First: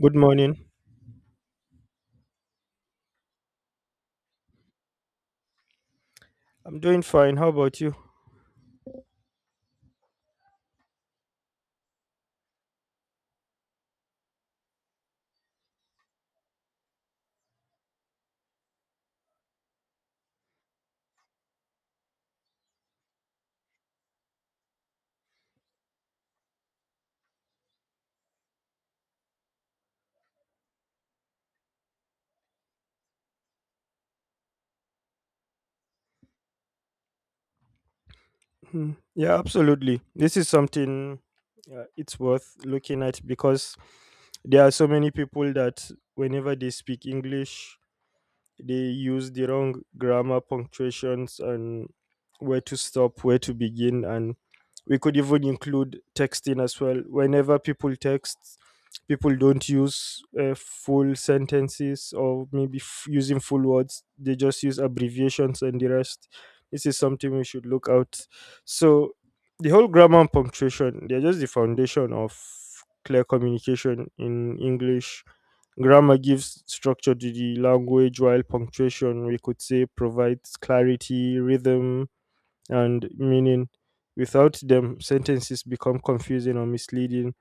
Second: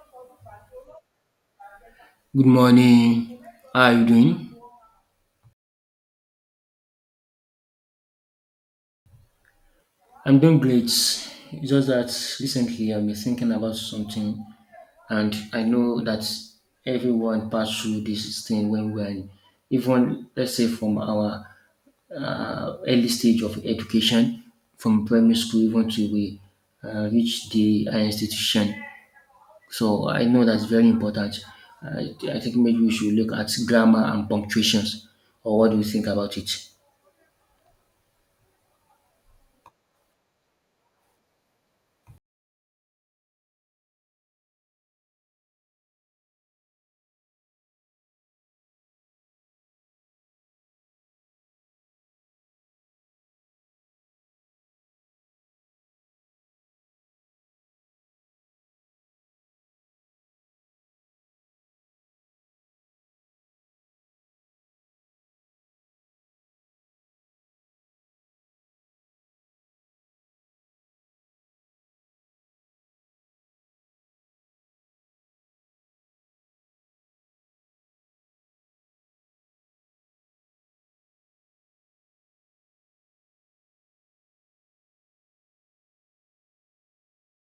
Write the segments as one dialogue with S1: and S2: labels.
S1: Good morning.
S2: Good morning. How are you doing?
S1: I'm doing fine. How about you?
S2: I'm doing great. It's just that recently I've been thinking about something, and I know that everyone passed through this thing when we are, even let's say from our early stage of education, from primary school even to we reach the higher institution. So I know that's very important. I think maybe we should look at grammar and punctuations, or what do you think about it?
S1: Hmm. Yeah, absolutely. This is something it's worth looking at because there are so many people that whenever they speak English, they use the wrong grammar punctuations and where to stop where to begin, and we could even include texting as well. Whenever people text, people don't use full sentences, or maybe using full words they just use abbreviations and the rest. This is something we should look out. So the whole grammar and punctuation, they're just the foundation of clear communication in English. Grammar gives structure to the language, while punctuation, we could say, provides clarity, rhythm, and meaning. Without them, sentences become confusing or misleading,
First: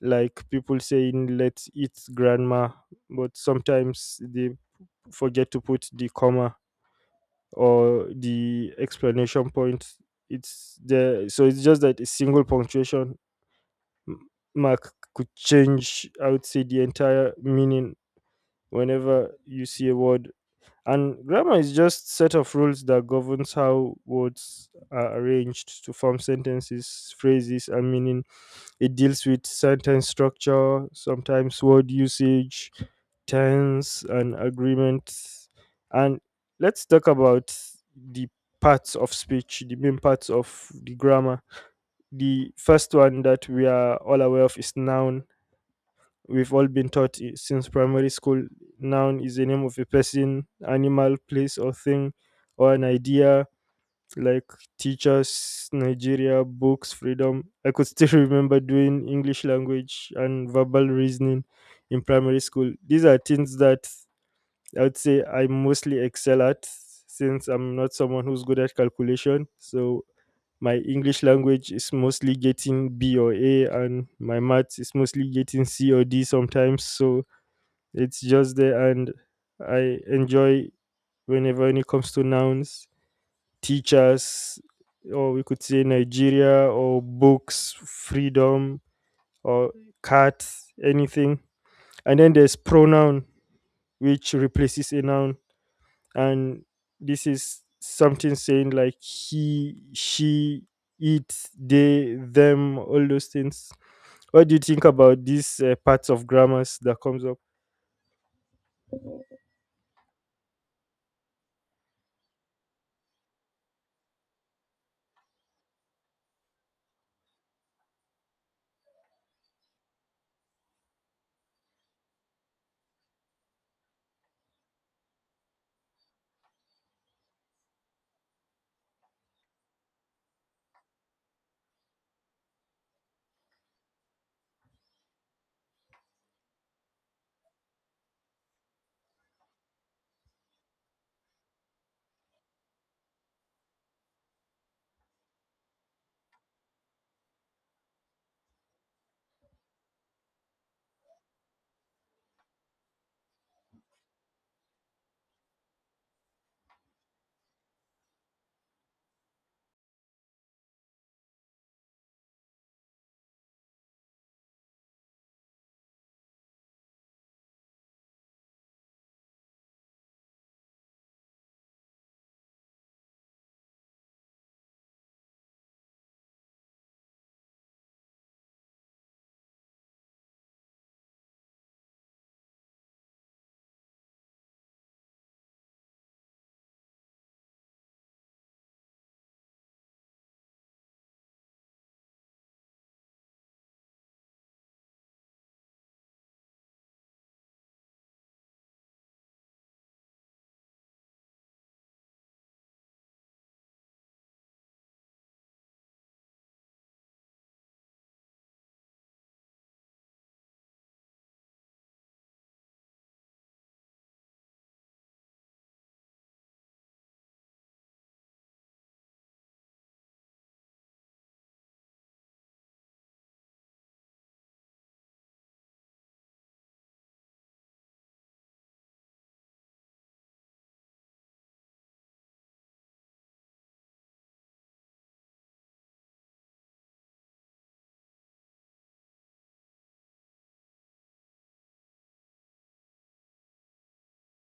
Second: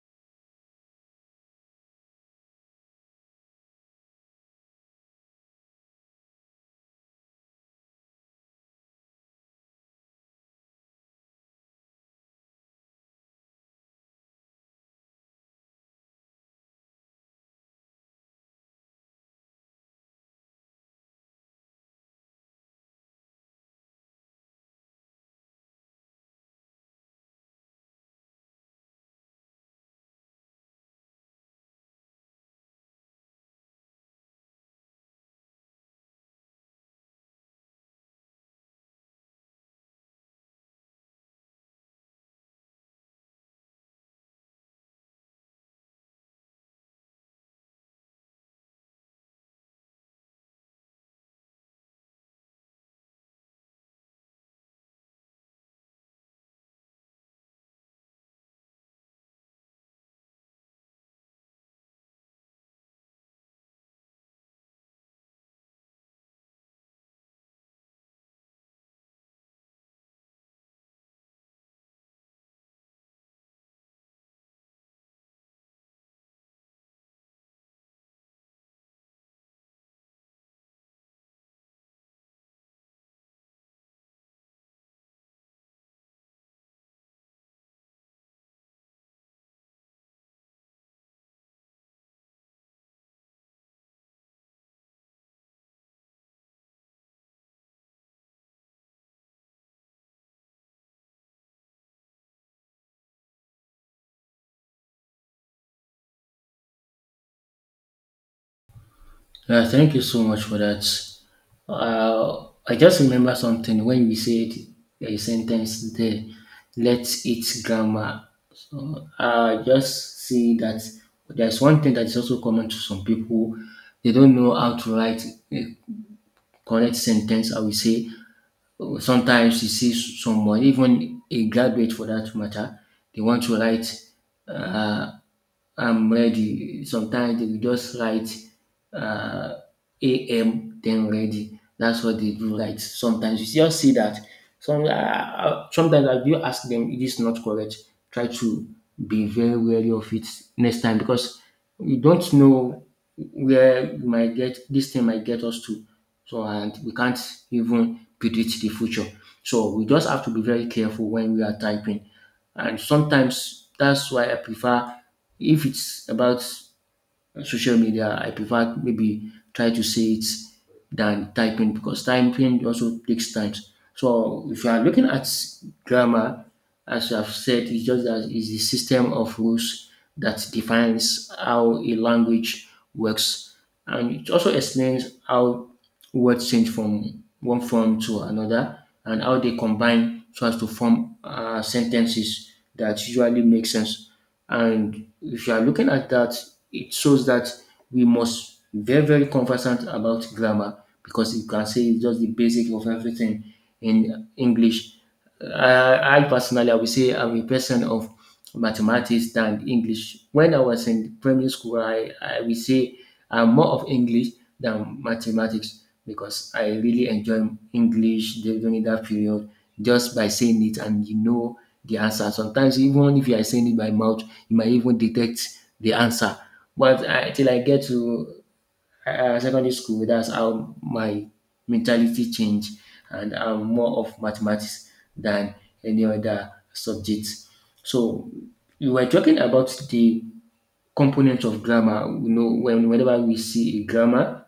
S1: like people saying, "Let's eat grandma," but sometimes they forget to put the comma or the explanation point. It's there, so it's just that a single punctuation m- mark could change, I would say, the entire meaning whenever you see a word. And grammar is just set of rules that governs how words are arranged to form sentences, phrases, and meaning. It deals with sentence structure, sometimes word usage, tense, and agreement. And let's talk about the parts of speech, the main parts of the grammar. The first one that we are all aware of is noun. We've all been taught since primary school. Noun is the name of a person, animal, place, or thing, or an idea. Like teachers, Nigeria, books, freedom. I could still remember doing English language and verbal reasoning in primary school. These are things that I would say I mostly excel at, since I'm not someone who's good at calculation. So my English language is mostly getting B or A, and my maths is mostly getting C or D sometimes. So it's just there, and I enjoy whenever when it comes to nouns, teachers, or we could say Nigeria, or books, freedom, or cats, anything. And then there's pronoun, which replaces a noun. And this is something saying like he, she, it, they, them, all those things. What do you think about these parts of grammars that comes up?
S2: Yeah, thank you so much for that. I just remember something when you said a sentence there, let it grammar. So I just see that there's one thing that is also common to some people. They don't know how to write a correct sentence. I will say sometimes you see someone, even a graduate for that matter, they want to write, uh, I'm ready. Sometimes they will just write, uh, AM then ready. That's what they do right. Sometimes you just see that. Sometimes I do ask them, it is not correct. Try to be very wary of it next time because we don't know where we might get this thing might get us to. So and we can't even predict the future. So we just have to be very careful when we are typing. And sometimes that's why I prefer if it's about social media, I prefer maybe try to say it than typing because typing also takes time. So if you are looking at grammar, as I've said, it's just that it's the system of rules that defines how a language works, and it also explains how words change from one form to another and how they combine so as to form sentences that usually make sense. And if you are looking at that, it shows that we must be very, very conversant about grammar because you can say it's just the basic of everything in English. I personally, I would say I'm a person of mathematics than English. When I was in primary school, I will say I'm more of English than mathematics because I really enjoy English during that period just by saying it and you know the answer. Sometimes even if you are saying it by mouth, you might even detect the answer. But I, till I get to secondary school. That's how my mentality changed, and I'm more of mathematics than any other subject. So you were talking about the components of grammar. You know, whenever we see a grammar,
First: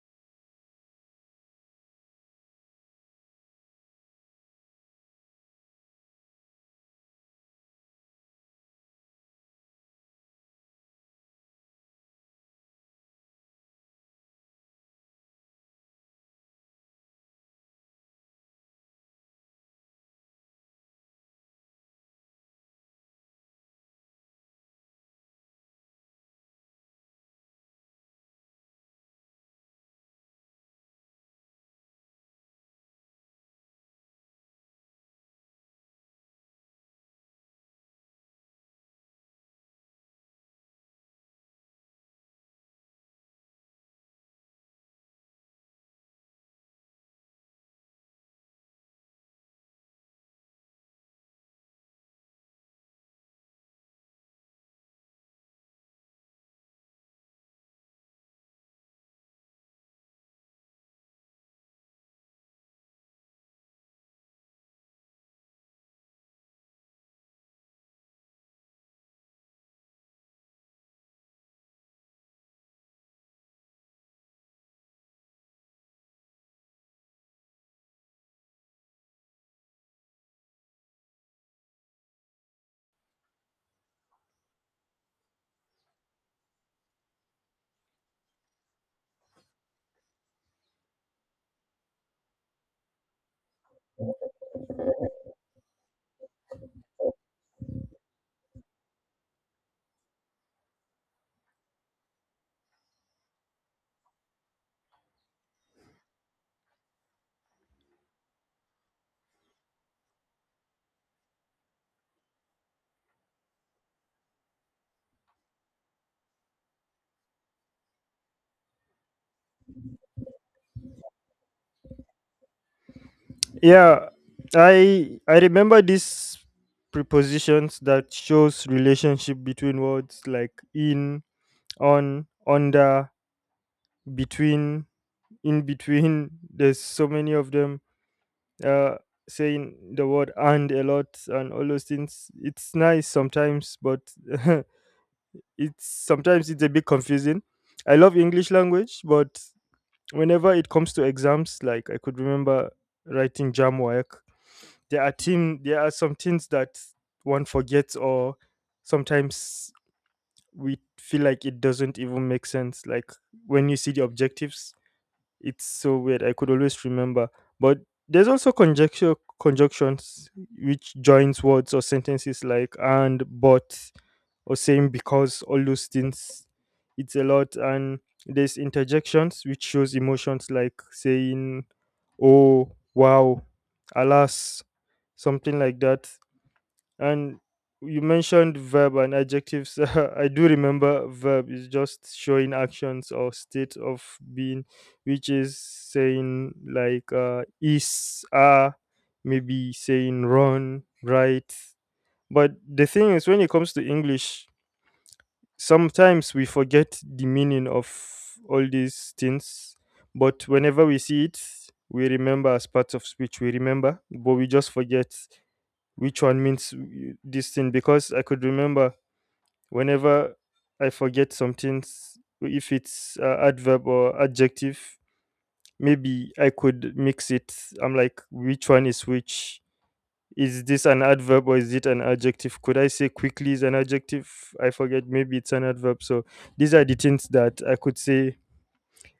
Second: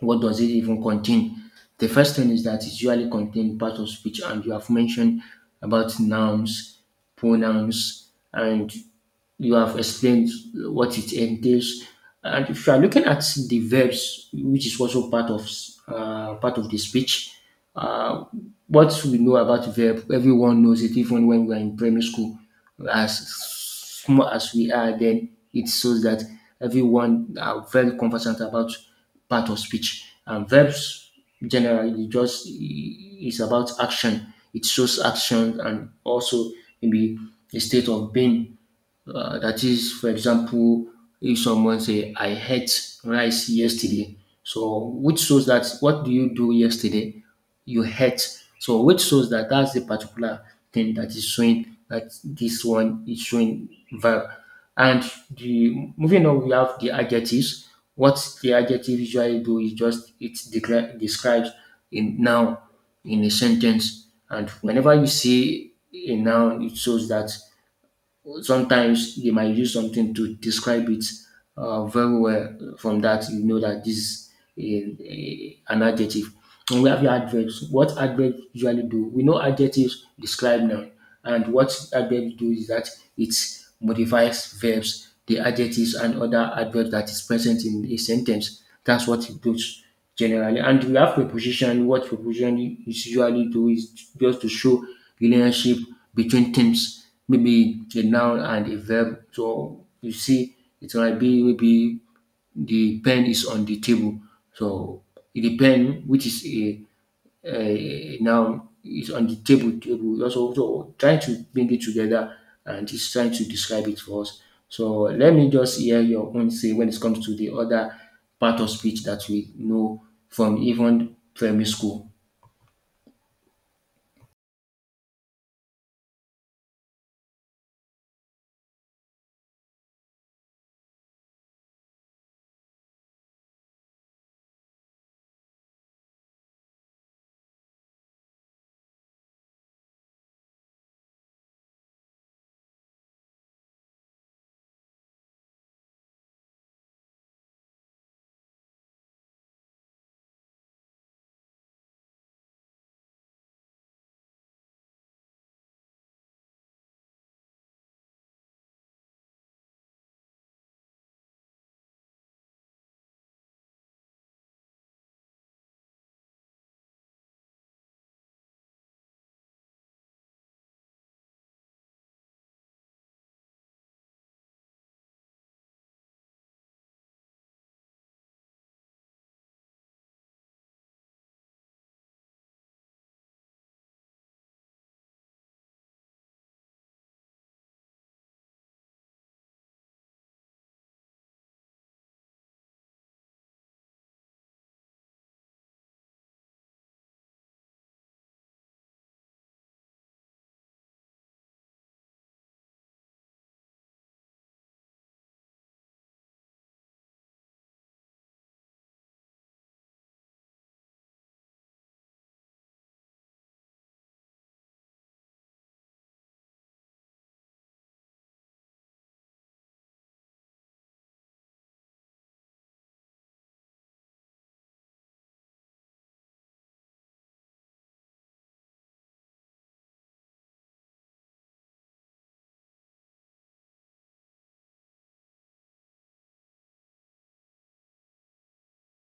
S2: what does it even contain? The first thing is that it usually contains part of speech, and you have mentioned about nouns, pronouns, and you have explained what it entails. And if you are looking at the verbs, which is also part of the speech, uh, what we know about verb, everyone knows it even when we are in primary school. As small as we are, then it shows that everyone are very conversant about part of speech. And verbs generally just is about action. It shows action and also maybe a state of being that is, for example, if someone say, "I ate rice yesterday," so which shows that what do you do yesterday? You ate. So which shows that that's the particular thing that is showing that this one is showing verb. And the moving on, we have the adjectives. What the adjective usually do is just it describes a noun in a sentence. And whenever you see a noun, it shows that sometimes they might use something to describe it very well. From that, you know that this is an adjective. And we have your adverbs. What adverbs usually do? We know adjectives describe noun, and what adverbs do is that it modifies verbs, the adjectives and other adverbs that is present in a sentence. That's what it does generally. And we have preposition. What preposition is usually do is just to show relationship between terms maybe a noun and a verb. So you see, it might be maybe the pen is on the table. So the pen, which is a noun, is on the table. Table also so trying to bring it together and is trying to describe it for us. So let me just hear your own say when it comes to the other part of speech that we know from even primary school.
S1: Yeah, I remember these prepositions that shows relationship between words like in, on, under, between, in between. There's so many of them. Uh, Saying the word and a lot and all those things. It's nice sometimes, but it's sometimes it's a bit confusing. I love English language, but whenever it comes to exams, like I could remember writing jam work, there are team there are some things that one forgets, or sometimes we feel like it doesn't even make sense, like when you see the objectives, it's so weird. I could always remember, but there's also conjecture conjunctions, which joins words or sentences like and, but, or saying because, all those things. It's a lot. And there's interjections, which shows emotions like saying oh, wow, alas, something like that. And you mentioned verb and adjectives. I do remember verb is just showing actions or state of being, which is saying like is, are, maybe saying run, right? But the thing is when it comes to English, sometimes we forget the meaning of all these things, but whenever we see it, we remember as part of speech, we remember, but we just forget which one means this thing. Because I could remember whenever I forget something, if it's adverb or adjective, maybe I could mix it. I'm like, which one is which? Is this an adverb or is it an adjective? Could I say quickly is an adjective? I forget. Maybe it's an adverb. So these are the things that I could say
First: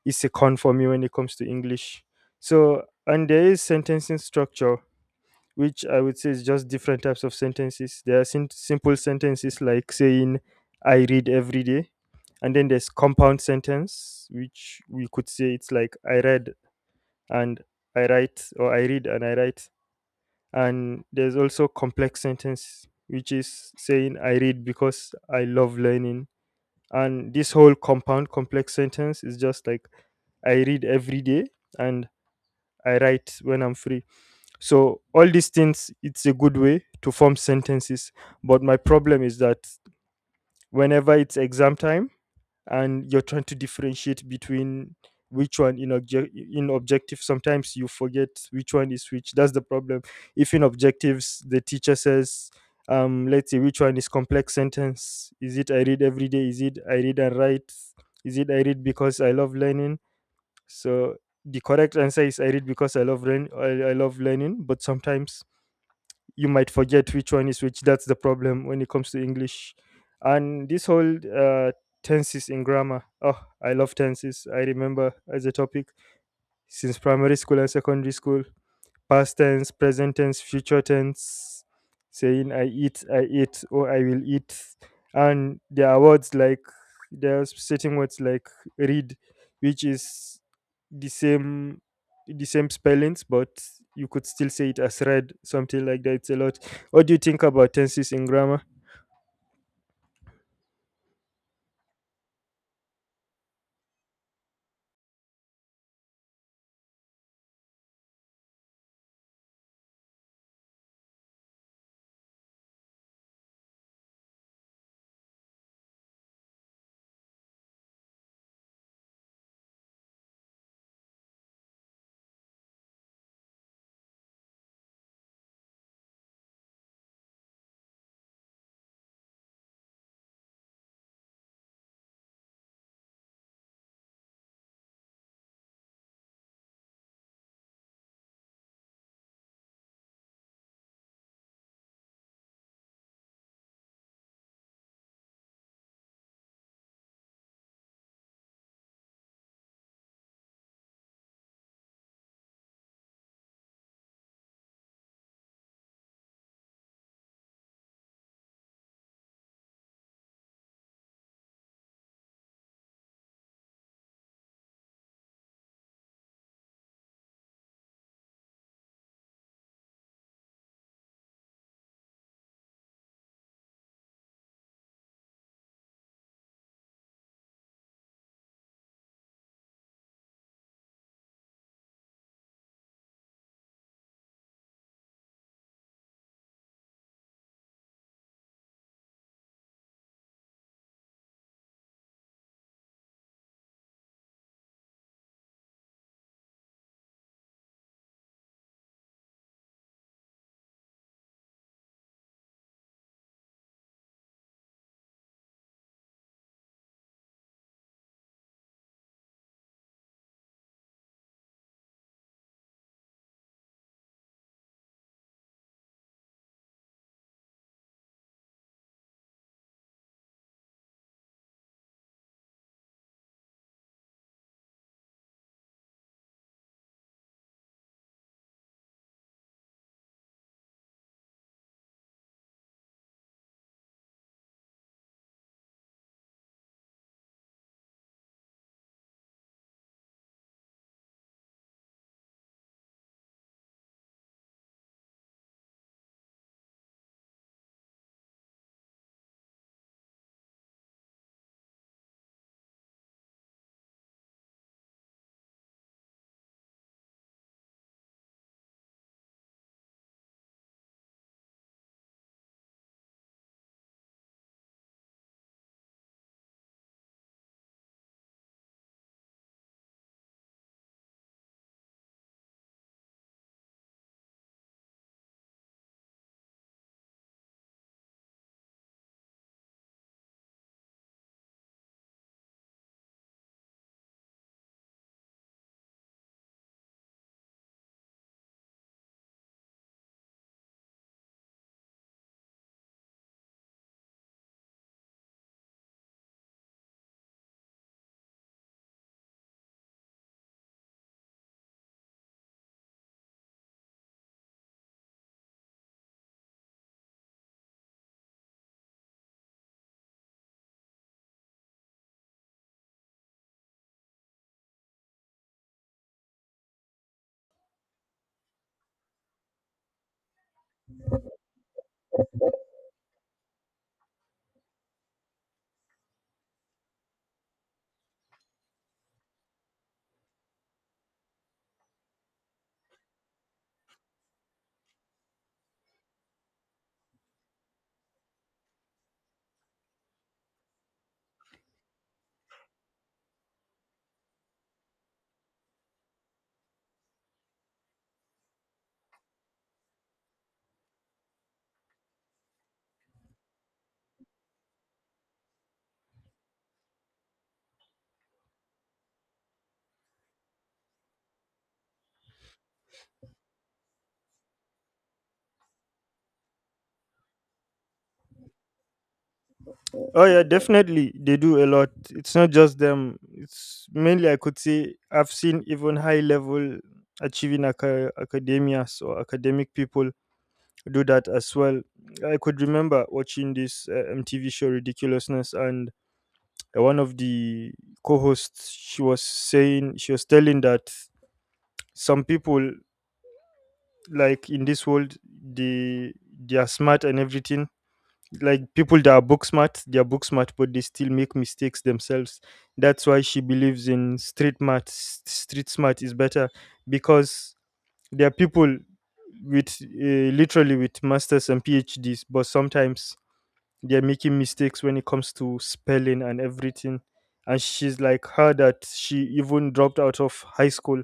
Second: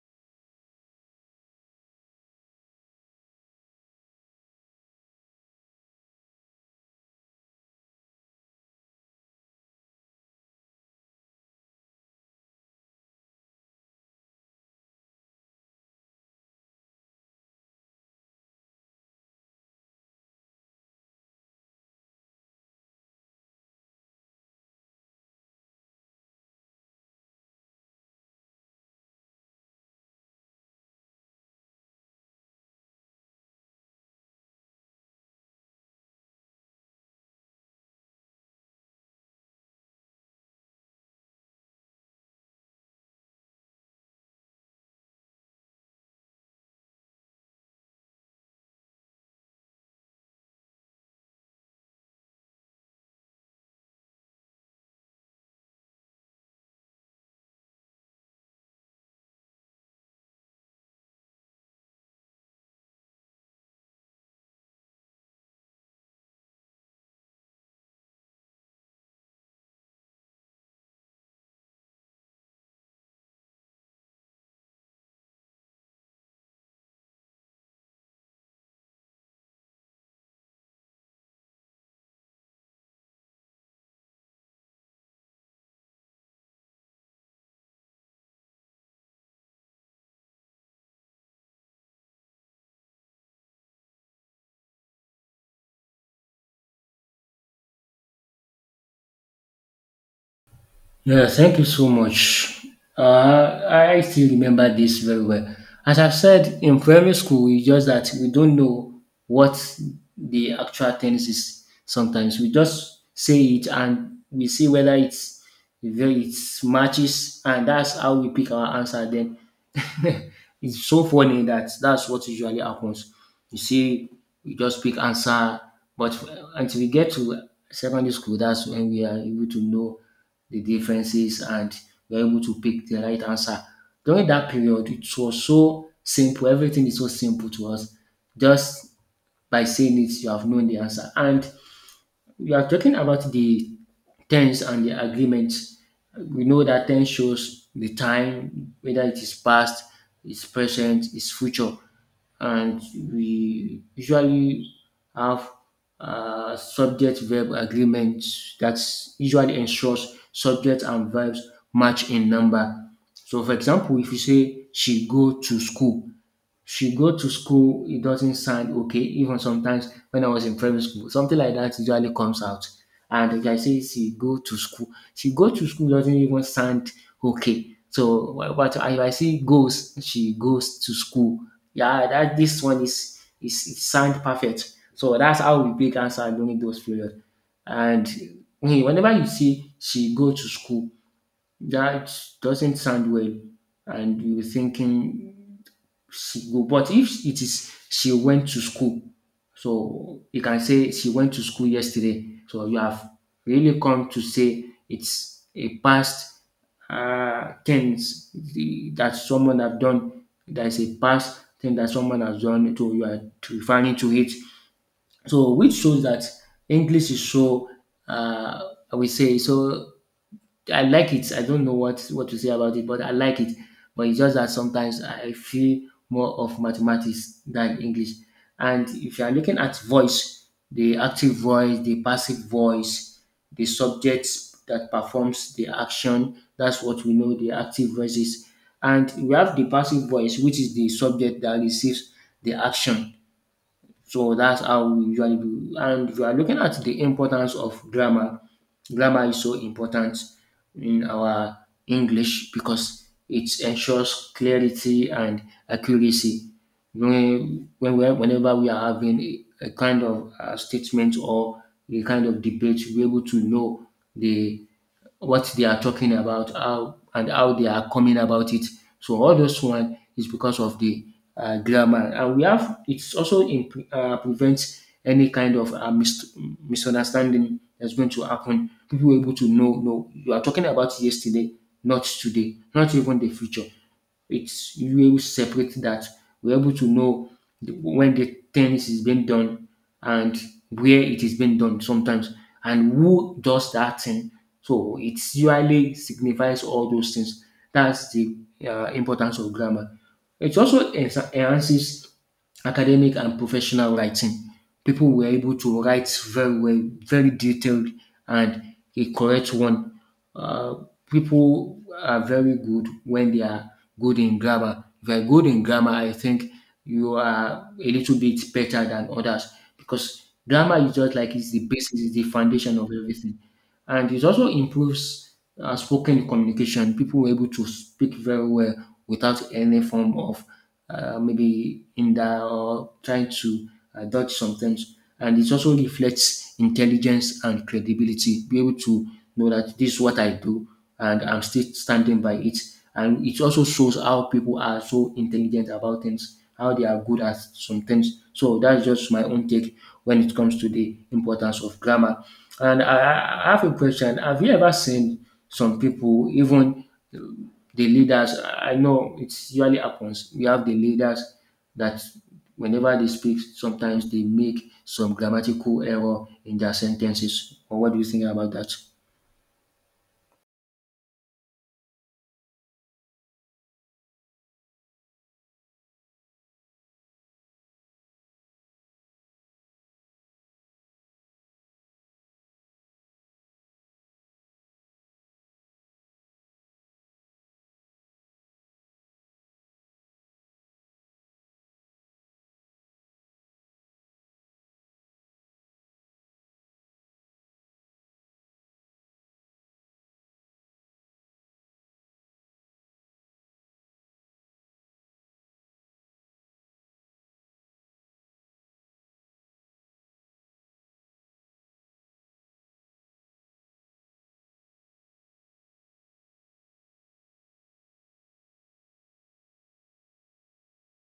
S1: is a con for me when it comes to English. So, and there is sentencing structure, which I would say is just different types of sentences. There are simple sentences like saying, I read every day. And then there's compound sentence, which we could say it's like I read and I write, or I read and I write. And there's also complex sentence, which is saying I read because I love learning. And this whole compound complex sentence is just like I read every day and I write when I'm free. So all these things, it's a good way to form sentences. But my problem is that whenever it's exam time and you're trying to differentiate between which one in, in objective, sometimes you forget which one is which. That's the problem. If in objectives the teacher says, let's say which one is complex sentence, is it I read every day, is it I read and write, is it I read because I love learning? So the correct answer is I read because I love I love learning, but sometimes you might forget which one is which. That's the problem when it comes to English. And this whole tenses in grammar. Oh, I love tenses. I remember as a topic since primary school and secondary school, past tense, present tense, future tense, saying I eat, or I will eat. And there are words like, there are certain words like read, which is the same the same spellings, but you could still say it as read, something like that. It's a lot. What do you think about tenses in grammar?
S2: Yeah, thank you so much. I still remember this very well. As I've said, in primary school, it's just that we don't know what the actual tennis is sometimes. We just say it and we see whether it's then it matches, and that's how we pick our answer then. It's so funny that that's what usually happens. You see, we just pick answer, but until we get to secondary school, that's when we are able to know the differences and we're able to pick the right answer. During that period, it was so simple. Everything is so simple to us. Just by saying it, you have known the answer. And we are talking about the tense and the agreement. We know that tense shows the time, whether it is past, it's present, it's future, and we usually have subject verb agreement that usually ensures subject and verbs match in number. So, for example, if you say she go to school, she go to school, it doesn't sound okay. Even sometimes when I was in primary school, something like that usually comes out. And like I say she go to school. She go to school doesn't even sound okay. But if I say goes, she goes to school. Yeah, that this one is it sound perfect. So that's how we pick answer during those period. And eh, whenever you see she go to school, that doesn't sound well, and you're thinking she go. But if it is she went to school, so you can say she went to school yesterday. So you have really come to say it's a past tense that someone have done. There is a past thing that someone has done. So you are referring to it. So which shows that English is so uh, I would say so I like it. I don't know what to say about it, but I like it. But it's just that sometimes I feel more of mathematics than English. And if you are looking at voice, the active voice, the passive voice, the subject that performs the action, that's what we know the active voice is. And we have the passive voice, which is the subject that receives the action. So that's how we usually do. And if you are looking at the importance of grammar, grammar is so important in our English because it ensures clarity and accuracy. When we are- whenever we are having a kind of statement or a kind of debate, we're able to know the what they are talking about, how and how they are coming about it. So all those one is because of the grammar, and we have it's also in, prevents any kind of misunderstanding that's going to happen. People are able to know, no, you are talking about yesterday, not today, not even the future it's you will separate that. We're able to know when the things is being done and where it is being done sometimes and who does that thing. So it usually signifies all those things. That's the importance of grammar. It also enhances academic and professional writing. People were able to write very well, very detailed and a correct one. Uh, people are very good when they are good in grammar. If you're good in grammar, I think you are a little bit better than others because grammar is just like it's the basis, it's the foundation of everything, and it also improves spoken communication. People were able to speak very well without any form of maybe hinder or trying to dodge some things. And it also reflects intelligence and credibility. Be able to know that this is what I do and I'm still standing by it. And it also shows how people are so intelligent about things, how they are good at some things. So that's just my own take when it comes to the importance of grammar. And I have a question. Have you ever seen some people, even the leaders? I know it usually happens. We have the leaders that whenever they speak, sometimes they make some grammatical error in their sentences. Or what do you think about that?
S1: Oh yeah, definitely they do a lot. It's not just them. It's mainly I could say I've seen even high level achieving academias or academic people do that as well. I could remember watching this MTV show Ridiculousness, and one of the co-hosts, she was saying, she was telling that some people like in this world, they are smart and everything, like people that are book smart, they are book smart, but they still make mistakes themselves. That's why she believes in street smart. Street smart is better because there are people with literally with masters and PhDs, but sometimes they are making mistakes when it comes to spelling and everything. And she's like her that she even dropped out of high school,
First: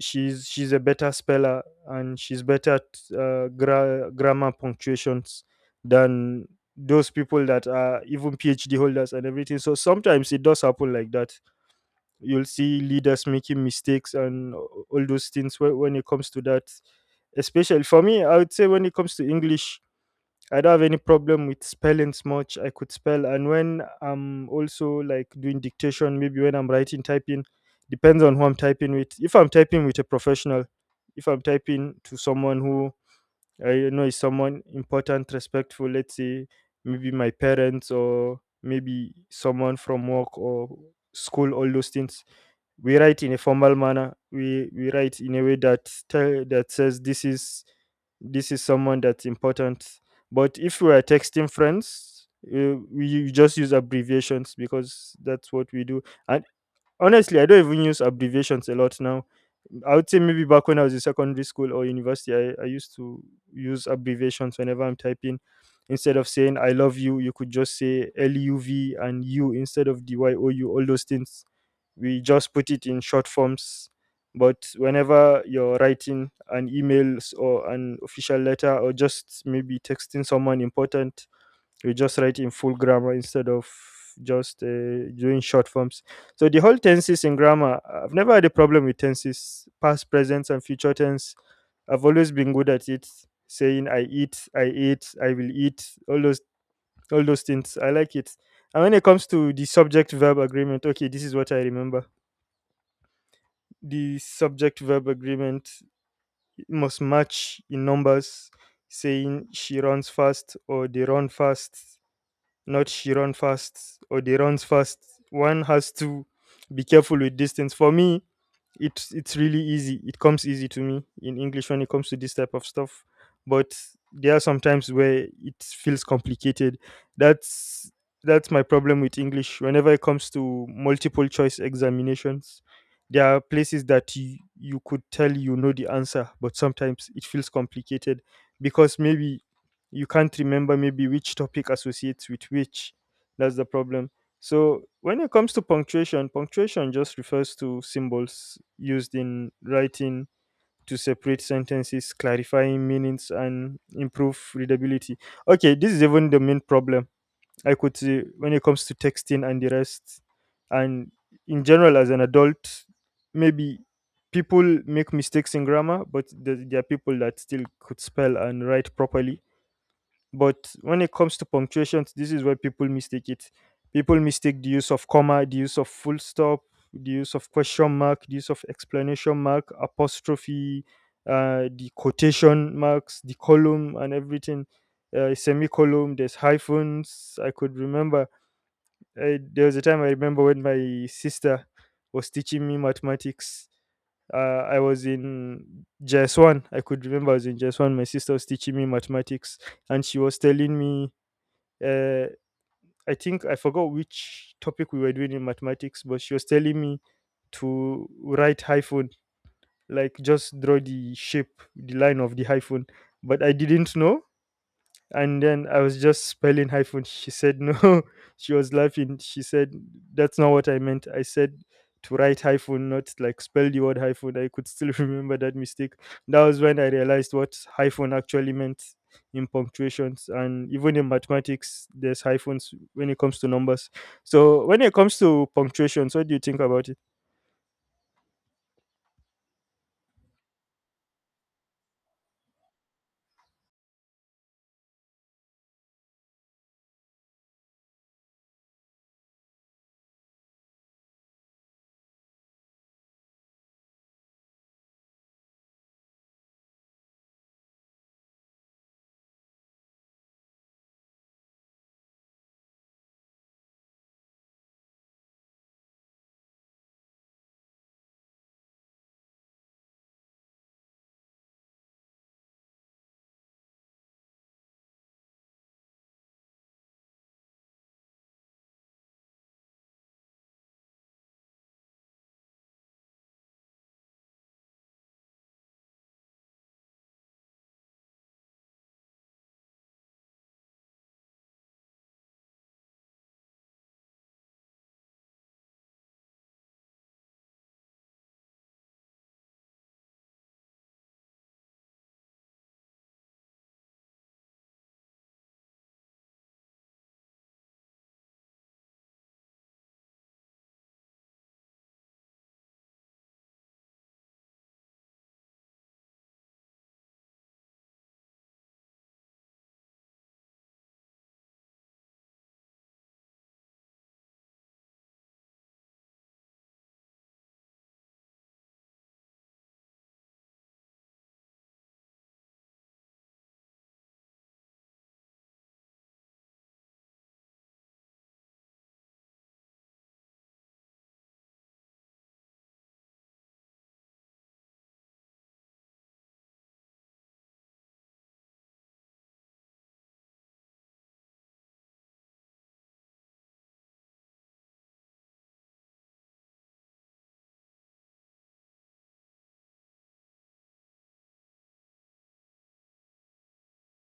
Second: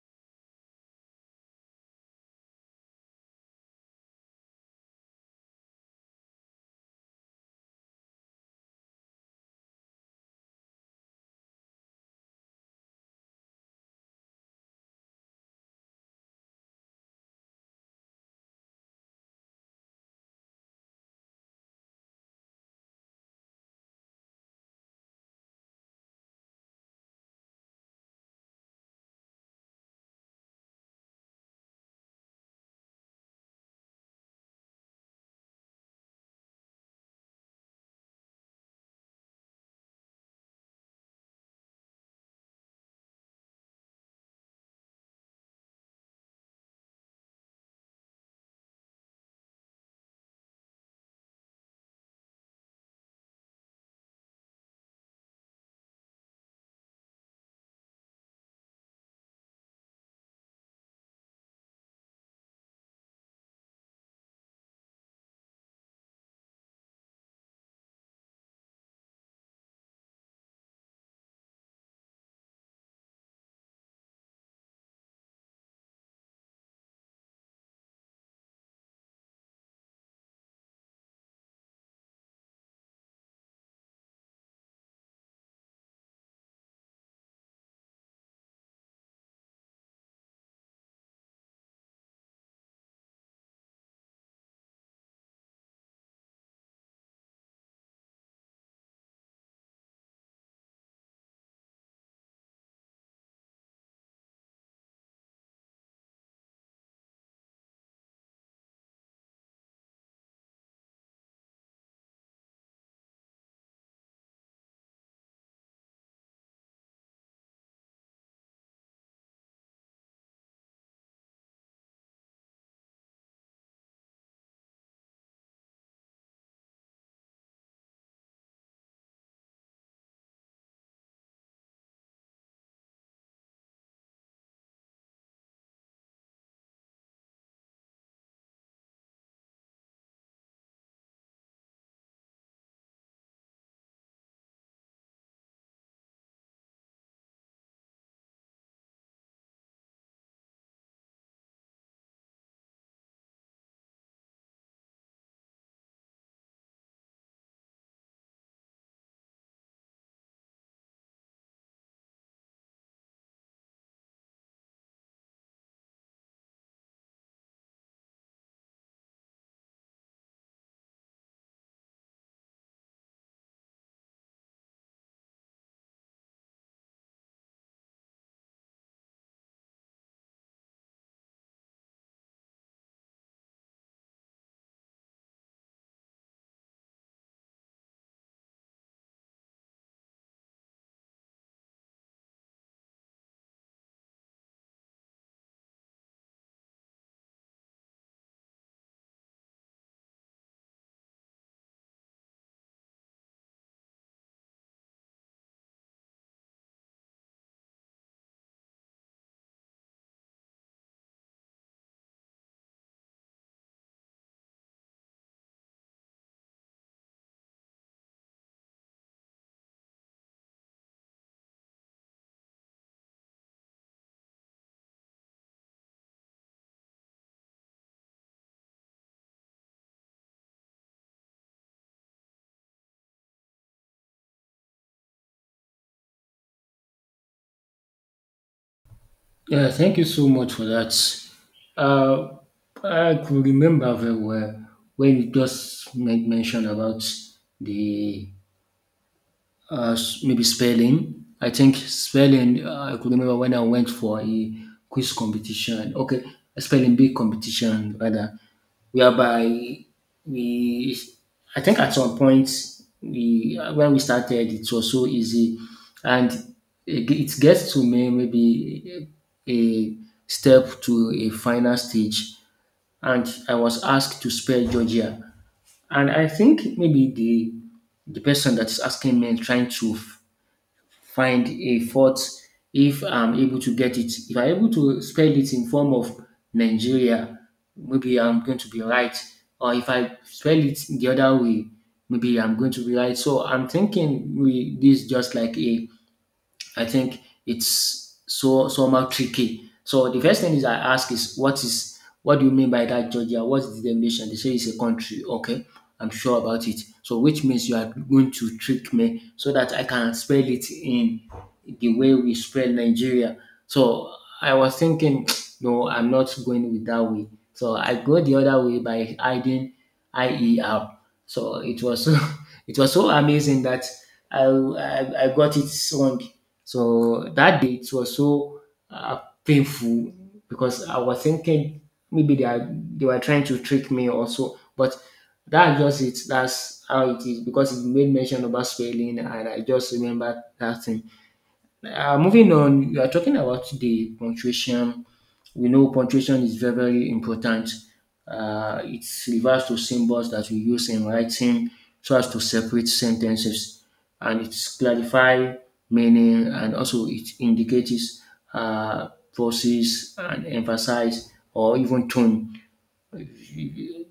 S1: she's a better speller, and she's better at grammar punctuations than those people that are even PhD holders and everything. So sometimes it does happen like that. You'll see leaders making mistakes and all those things when it comes to that, especially for me. I would say when it comes to English, I don't have any problem with spellings much. I could spell, and when I'm also like doing dictation, maybe when I'm writing, typing, depends on who I'm typing with. If I'm typing with a professional, if I'm typing to someone who I know it's someone important, respectful, let's say maybe my parents or maybe someone from work or school, all those things. We write in a formal manner. We write in a way that tell that says this is someone that's important. But if we are texting friends, we just use abbreviations because that's what we do. And honestly, I don't even use abbreviations a lot now. I would say maybe back when I was in secondary school or university, I used to use abbreviations whenever I'm typing. Instead of saying I love you, you could just say LUV and U instead of DYOU, all those things. We just put it in short forms. But whenever you're writing an email or an official letter or just maybe texting someone important, we just write in full grammar instead of just doing short forms. So the whole tenses in grammar, I've never had a problem with tenses past, present, and future tense. I've always been good at it, saying I eat, I ate, I will eat, all those things I like it. And when it comes to the subject verb agreement, okay, this is what I remember. The subject verb agreement must match in numbers, saying she runs fast or they run fast, not she run fast or they runs fast. One has to be careful with distance. For me, it's really easy, it comes easy to me in English when it comes to this type of stuff. But there are some times where it feels complicated. that's that's my problem with English whenever it comes to multiple choice examinations. There are places that you could tell you know the answer, but sometimes it feels complicated because maybe you can't remember maybe which topic associates with which. That's the problem. So when it comes to punctuation, punctuation just refers to symbols used in writing to separate sentences, clarifying meanings, and improve readability. Okay, this is even the main problem I could see when it comes to texting and the rest. And in general, as an adult, maybe people make mistakes in grammar, but there are people that still could spell and write properly. But when it comes to punctuations, this is where people mistake it. People mistake the use of comma, the use of full stop, the use of question mark, the use of explanation mark, apostrophe, the quotation marks, the column, and everything. Semicolon, there's hyphens. I could remember. There was a time I remember when my sister was teaching me mathematics. I was in JS1. I could remember I was in JS1. My sister was teaching me mathematics, and she was telling me uh, I think I forgot which topic we were doing in mathematics, but she was telling me to write hyphen, like just draw the shape, the line of the hyphen. But I didn't know, and then I was just spelling hyphen. She said no. She was laughing. She said that's not what I meant. I said to write hyphen, not like spell the word hyphen. I could still remember that mistake. That was when I realized what hyphen actually meant in punctuations, and even in mathematics there's hyphens when it comes to numbers. So when it comes to punctuations, what do you think about it?
S2: Yeah, thank you so much for that. Uh, I could remember very well when you just made mention about the maybe spelling. I think spelling. I could remember when I went for a quiz competition. Okay, a spelling bee competition rather, whereby we. I think at some point we when we started it was so easy, and it, it gets to me maybe a step to a final stage, and I was asked to spell Georgia. And I think maybe the person that's asking me is trying to find a fault if I'm able to get it. If I'm able to spell it in form of Nigeria, maybe I'm going to be right. Or if I spell it the other way, maybe I'm going to be right. So I'm thinking we this is just like a I think it's so somehow tricky. So the first thing is I ask is what do you mean by that Georgia? What's the definition? They say it's a country. Okay, I'm sure about it. So which means you are going to trick me so that I can spell it in the way we spell Nigeria. So I was thinking, no, I'm not going with that way. So I go the other way by adding IER. So it was so it was so amazing that I got it wrong. So that day it was so uh, painful, because I was thinking maybe they were trying to trick me also, but that's just it. That's how it is, because it made mention about spelling, and I just remember that thing. Moving on, we are talking about the punctuation. We know punctuation is very, very important. It refers to symbols that we use in writing so as to separate sentences, and it clarify meaning, and also it indicates uh, process and emphasize or even tone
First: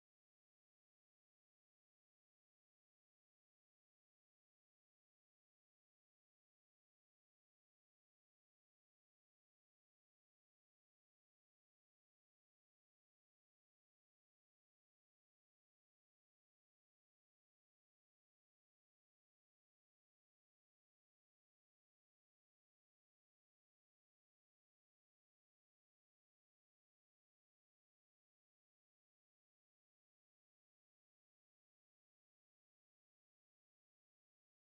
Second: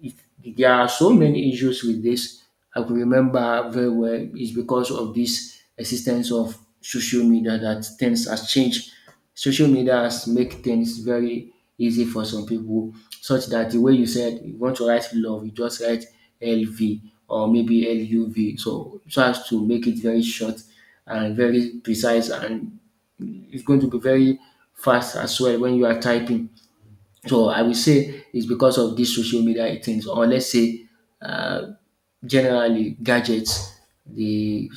S2: it, there are so many issues with this. I could remember very well is because of this existence of social media that things has changed. Social media has make things very easy for some people, such that the way you said you want to write love, you just write LV or maybe LUV, so as to make it very short and very precise, and it's going to be very fast as well when you are typing. So I will say it's because of these social media things, or let's say uh, generally gadgets, the,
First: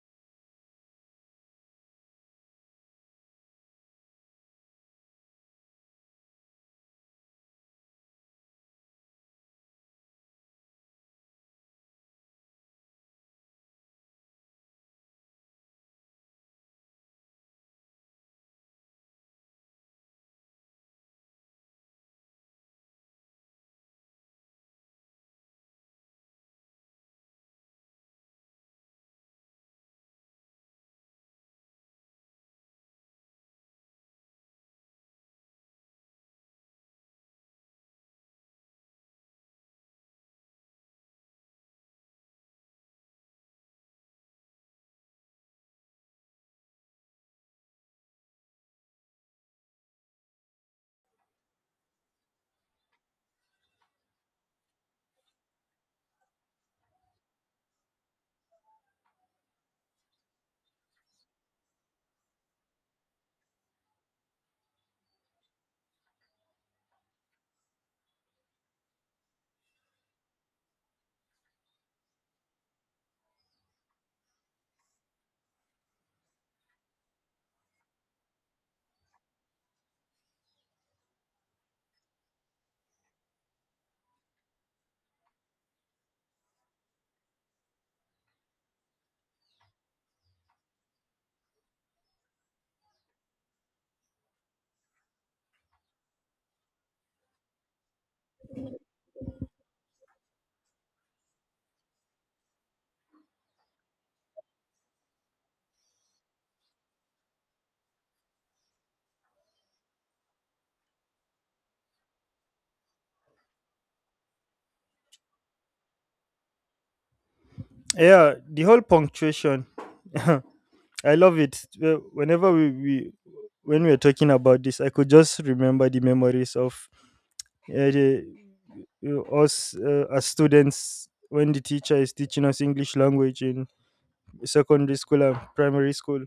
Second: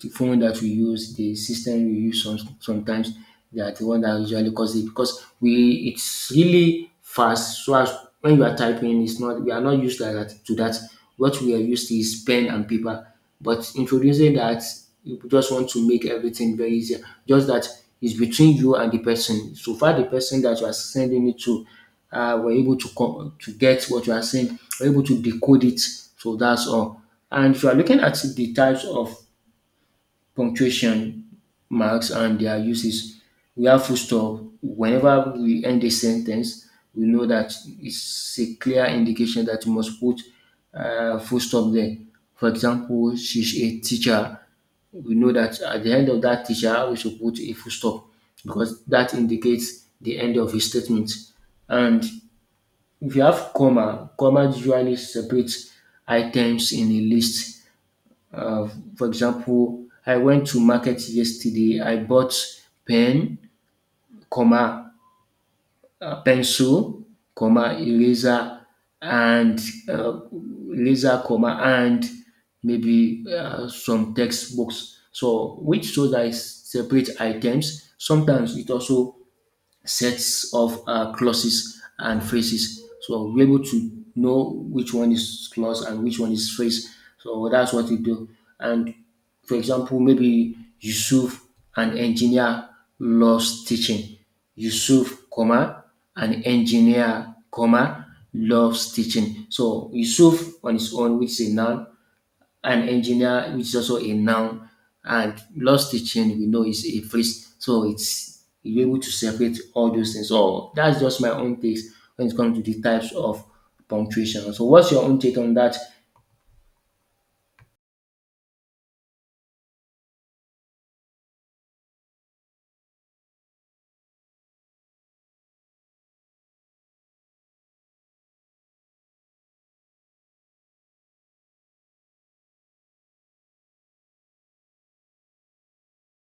S2: the phone that we use, the system we use sometimes, they are the one that usually cause it because we it's really fast. So as when you are typing, it's not we are not used like that to that. What we are used to is pen and paper. But introducing that, you just want to make everything very easier. Just that it's between you and the person. So far, the person that you are sending it to were able to to get what you are saying, were able to decode it. So that's all. And if you are looking at the types of punctuation marks and their uses, we have full stop. Whenever we end a sentence, we know that it's a clear indication that you must put full stop there. For example, she's a teacher. We know that at the end of that teacher, we should put a full stop because that indicates the end of his statement. And if you have comma, comma usually separates items in a list. Uh, for example, I went to market yesterday. I bought pen, comma, pencil, comma, and uh, eraser, comma, and maybe some textbooks. So which shows that it separates items. Sometimes it also sets of clauses and phrases. So we're able to know which one is clause and which one is phrase. So that's what we do. And for example, maybe Yusuf, an engineer, loves teaching. Yusuf, comma, an engineer, comma, loves teaching. So Yusuf on his own, which is a noun, an engineer, which is also a noun, and lost teaching we know is a phrase. So it's you're able to separate all those things. So that's just my own take when it comes to the types of punctuation. So what's your own take on that?
S1: Yeah, the whole punctuation. I love it. Whenever we when we were talking about this, I could just remember the memories of uh, the, us as students when the teacher is teaching us English language in secondary school and primary school.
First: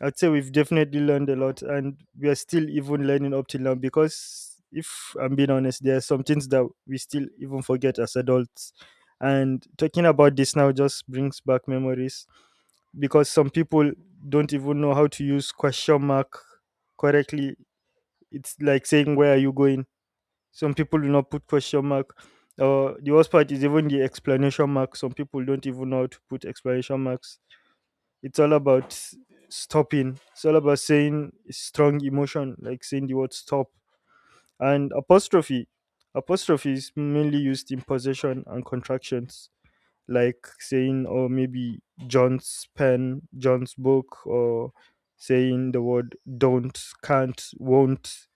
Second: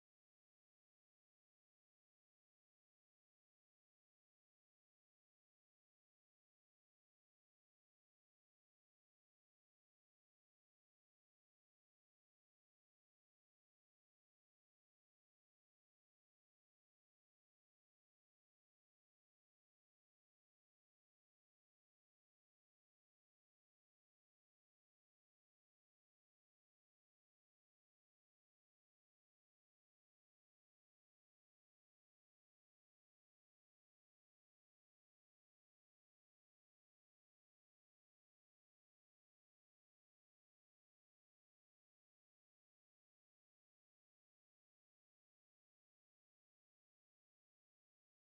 S1: I'd say we've definitely learned a lot, and we are still even learning up till now because, if I'm being honest, there are some things that we still even forget as adults. And talking about this now just brings back memories because some people don't even know how to use question mark correctly. It's like saying, "Where are you going?" Some people do not put question mark. Or the worst part is even the explanation mark. Some people don't even know how to put explanation marks. It's all about stopping, it's all about saying strong emotion, like saying the word stop. And apostrophe, apostrophe is mainly used in possession and contractions, like saying, or maybe, John's pen, John's book, or saying the word don't, can't, won't.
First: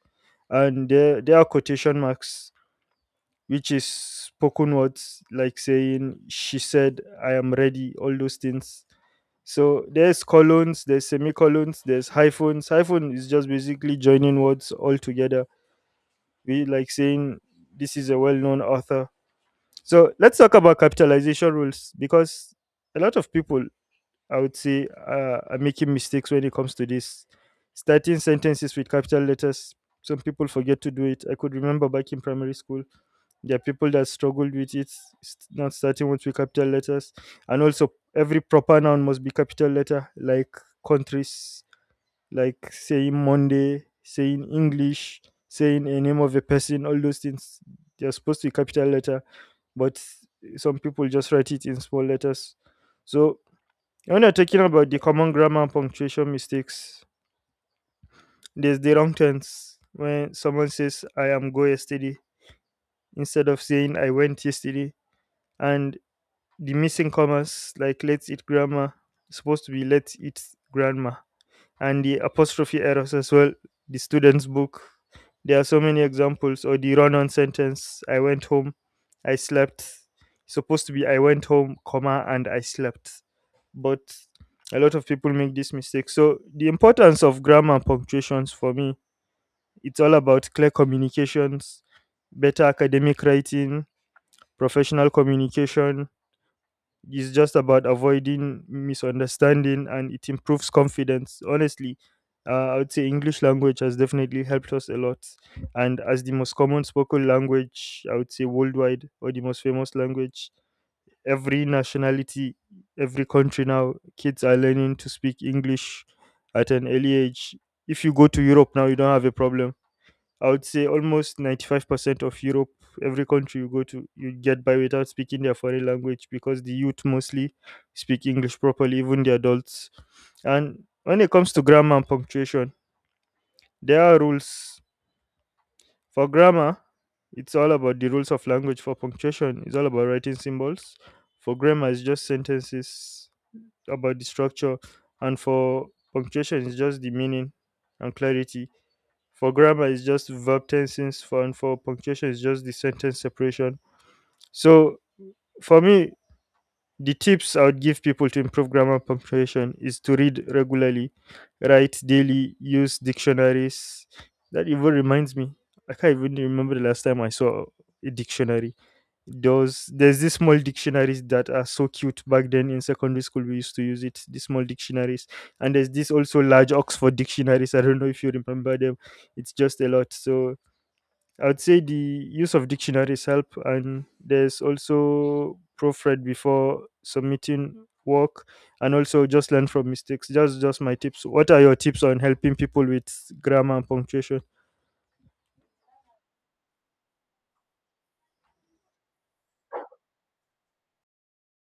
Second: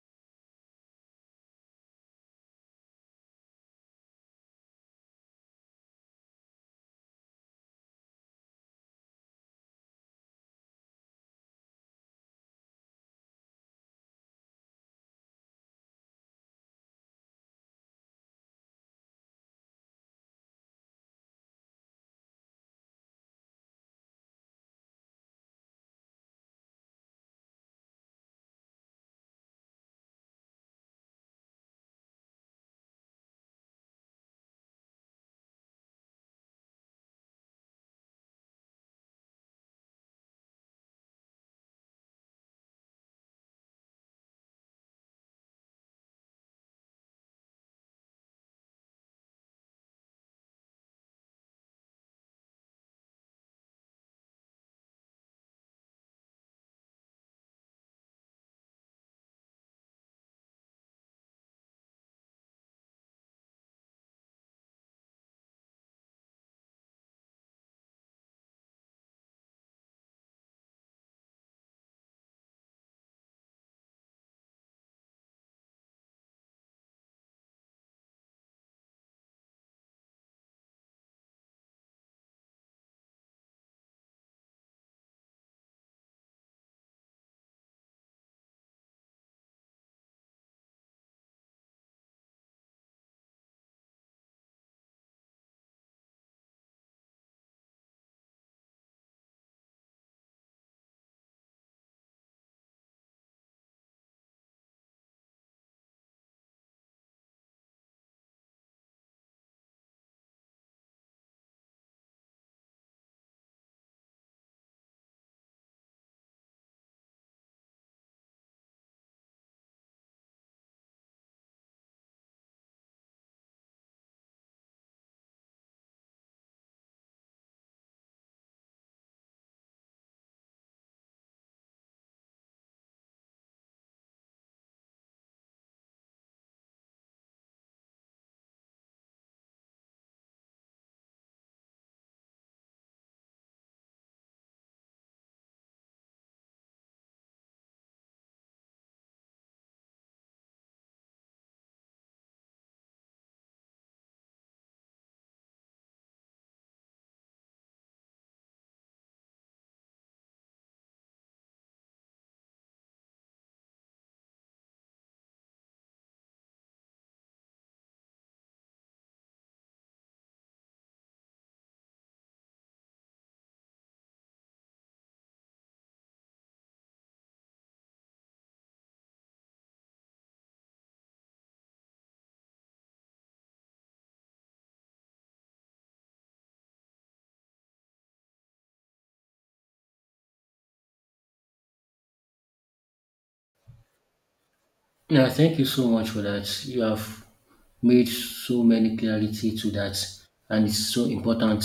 S1: And there are quotation marks, which is spoken words, like saying she said I am ready, all those things. So there's colons, there's semicolons, there's hyphens. Hyphen is just basically joining words all together, we like saying this is a well-known author. So let's talk about capitalization rules, because a lot of people, I would say, are making mistakes when it comes to this. Starting sentences with capital letters, some people forget to do it. I could remember back in primary school, there are people that struggled with it, not starting with capital letters. And also, every proper noun must be capital letter, like countries, like saying Monday, saying English, saying a name of a person, all those things. They're supposed to be capital letter, but some people just write it in small letters. So when you're talking about the common grammar and punctuation mistakes, there's the wrong tense when someone says I am go yesterday instead of saying I went yesterday, and the missing commas like let's eat grandma is supposed to be let's eat, grandma. And the apostrophe errors as well, the student's book. There are so many examples, or the run on sentence I went home, I slept. It's supposed to be I went home, comma, and I slept. But a lot of people make this mistake. So the importance of grammar and punctuations for me, it's all about clear communications, better academic writing, professional communication, it's just about avoiding misunderstanding, and it improves confidence. Honestly, I would say English language has definitely helped us a lot. And as the most common spoken language, I would say worldwide, or the most famous language, every nationality, every country now, kids are learning to speak English at an early age. If you go to Europe now, you don't have a problem. I would say almost 95% of Europe, every country you go to, you get by without speaking their foreign language because the youth mostly speak English properly, even the adults. And when it comes to grammar and punctuation, there are rules. For grammar, it's all about the rules of language. For punctuation, it's all about writing symbols. For grammar, it's just sentences about the structure. And for punctuation, it's just the meaning and clarity. For grammar, it's just verb tenses. For, and for punctuation, it's just the sentence separation. So for me, the tips I would give people to improve grammar and punctuation is to read regularly, write daily, use dictionaries. That even reminds me. I can't even remember the last time I saw a dictionary. Those, there's these small dictionaries that are so cute back then in secondary school. We used to use it, these small dictionaries. And there's this also large Oxford dictionaries. I don't know if you remember them. It's just a lot. So I'd say the use of dictionaries help, and there's also proofread before submitting work, and also just learn from mistakes. Just my tips. What are your tips on helping people with grammar and punctuation?
S2: Yeah, thank you so much for that. You have made so many clarity to that, and it's so important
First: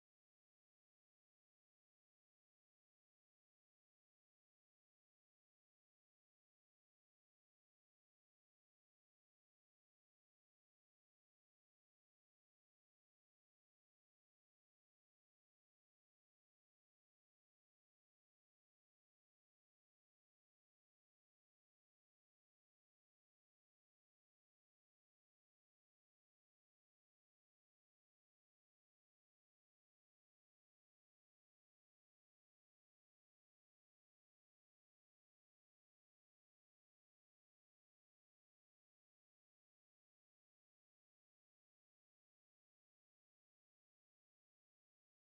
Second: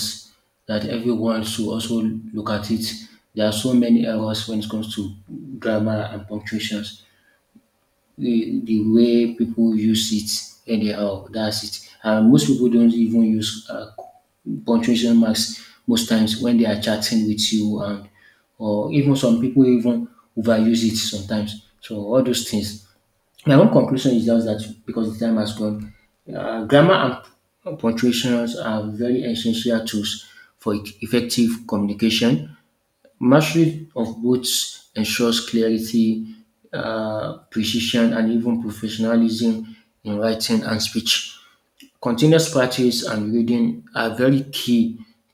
S2: that everyone should also look at it. There are so many errors when it comes to grammar and punctuations. The way people use it anyhow. That's it. And most people don't even use punctuation marks most times when they are chatting with you, and or even some people even overuse it sometimes. So all those things. My own conclusion is just that because the time has gone, grammar and punctuations are very essential tools for effective communication. Mastery of both ensures clarity, precision, and even professionalism in writing and speech. Continuous practice and reading are very key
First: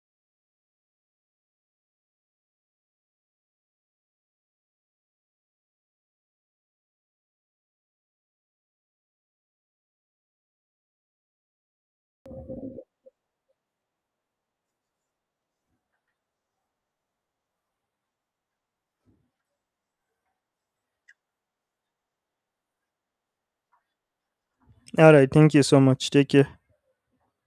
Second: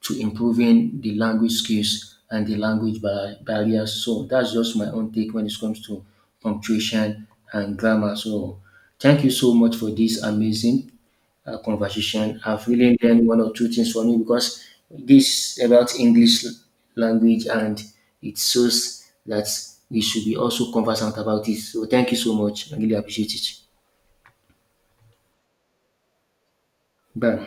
S2: to improving the language skills and the language barriers. So that's just my own take when it comes to punctuation and grammar. So thank you so much for this amazing conversation. I've really learned one or two things from you, because this about English language, and it shows that we should be also conversant about it. So thank you so much. I really appreciate it.
S1: All right, thank you so much. Take care.
S2: Bye.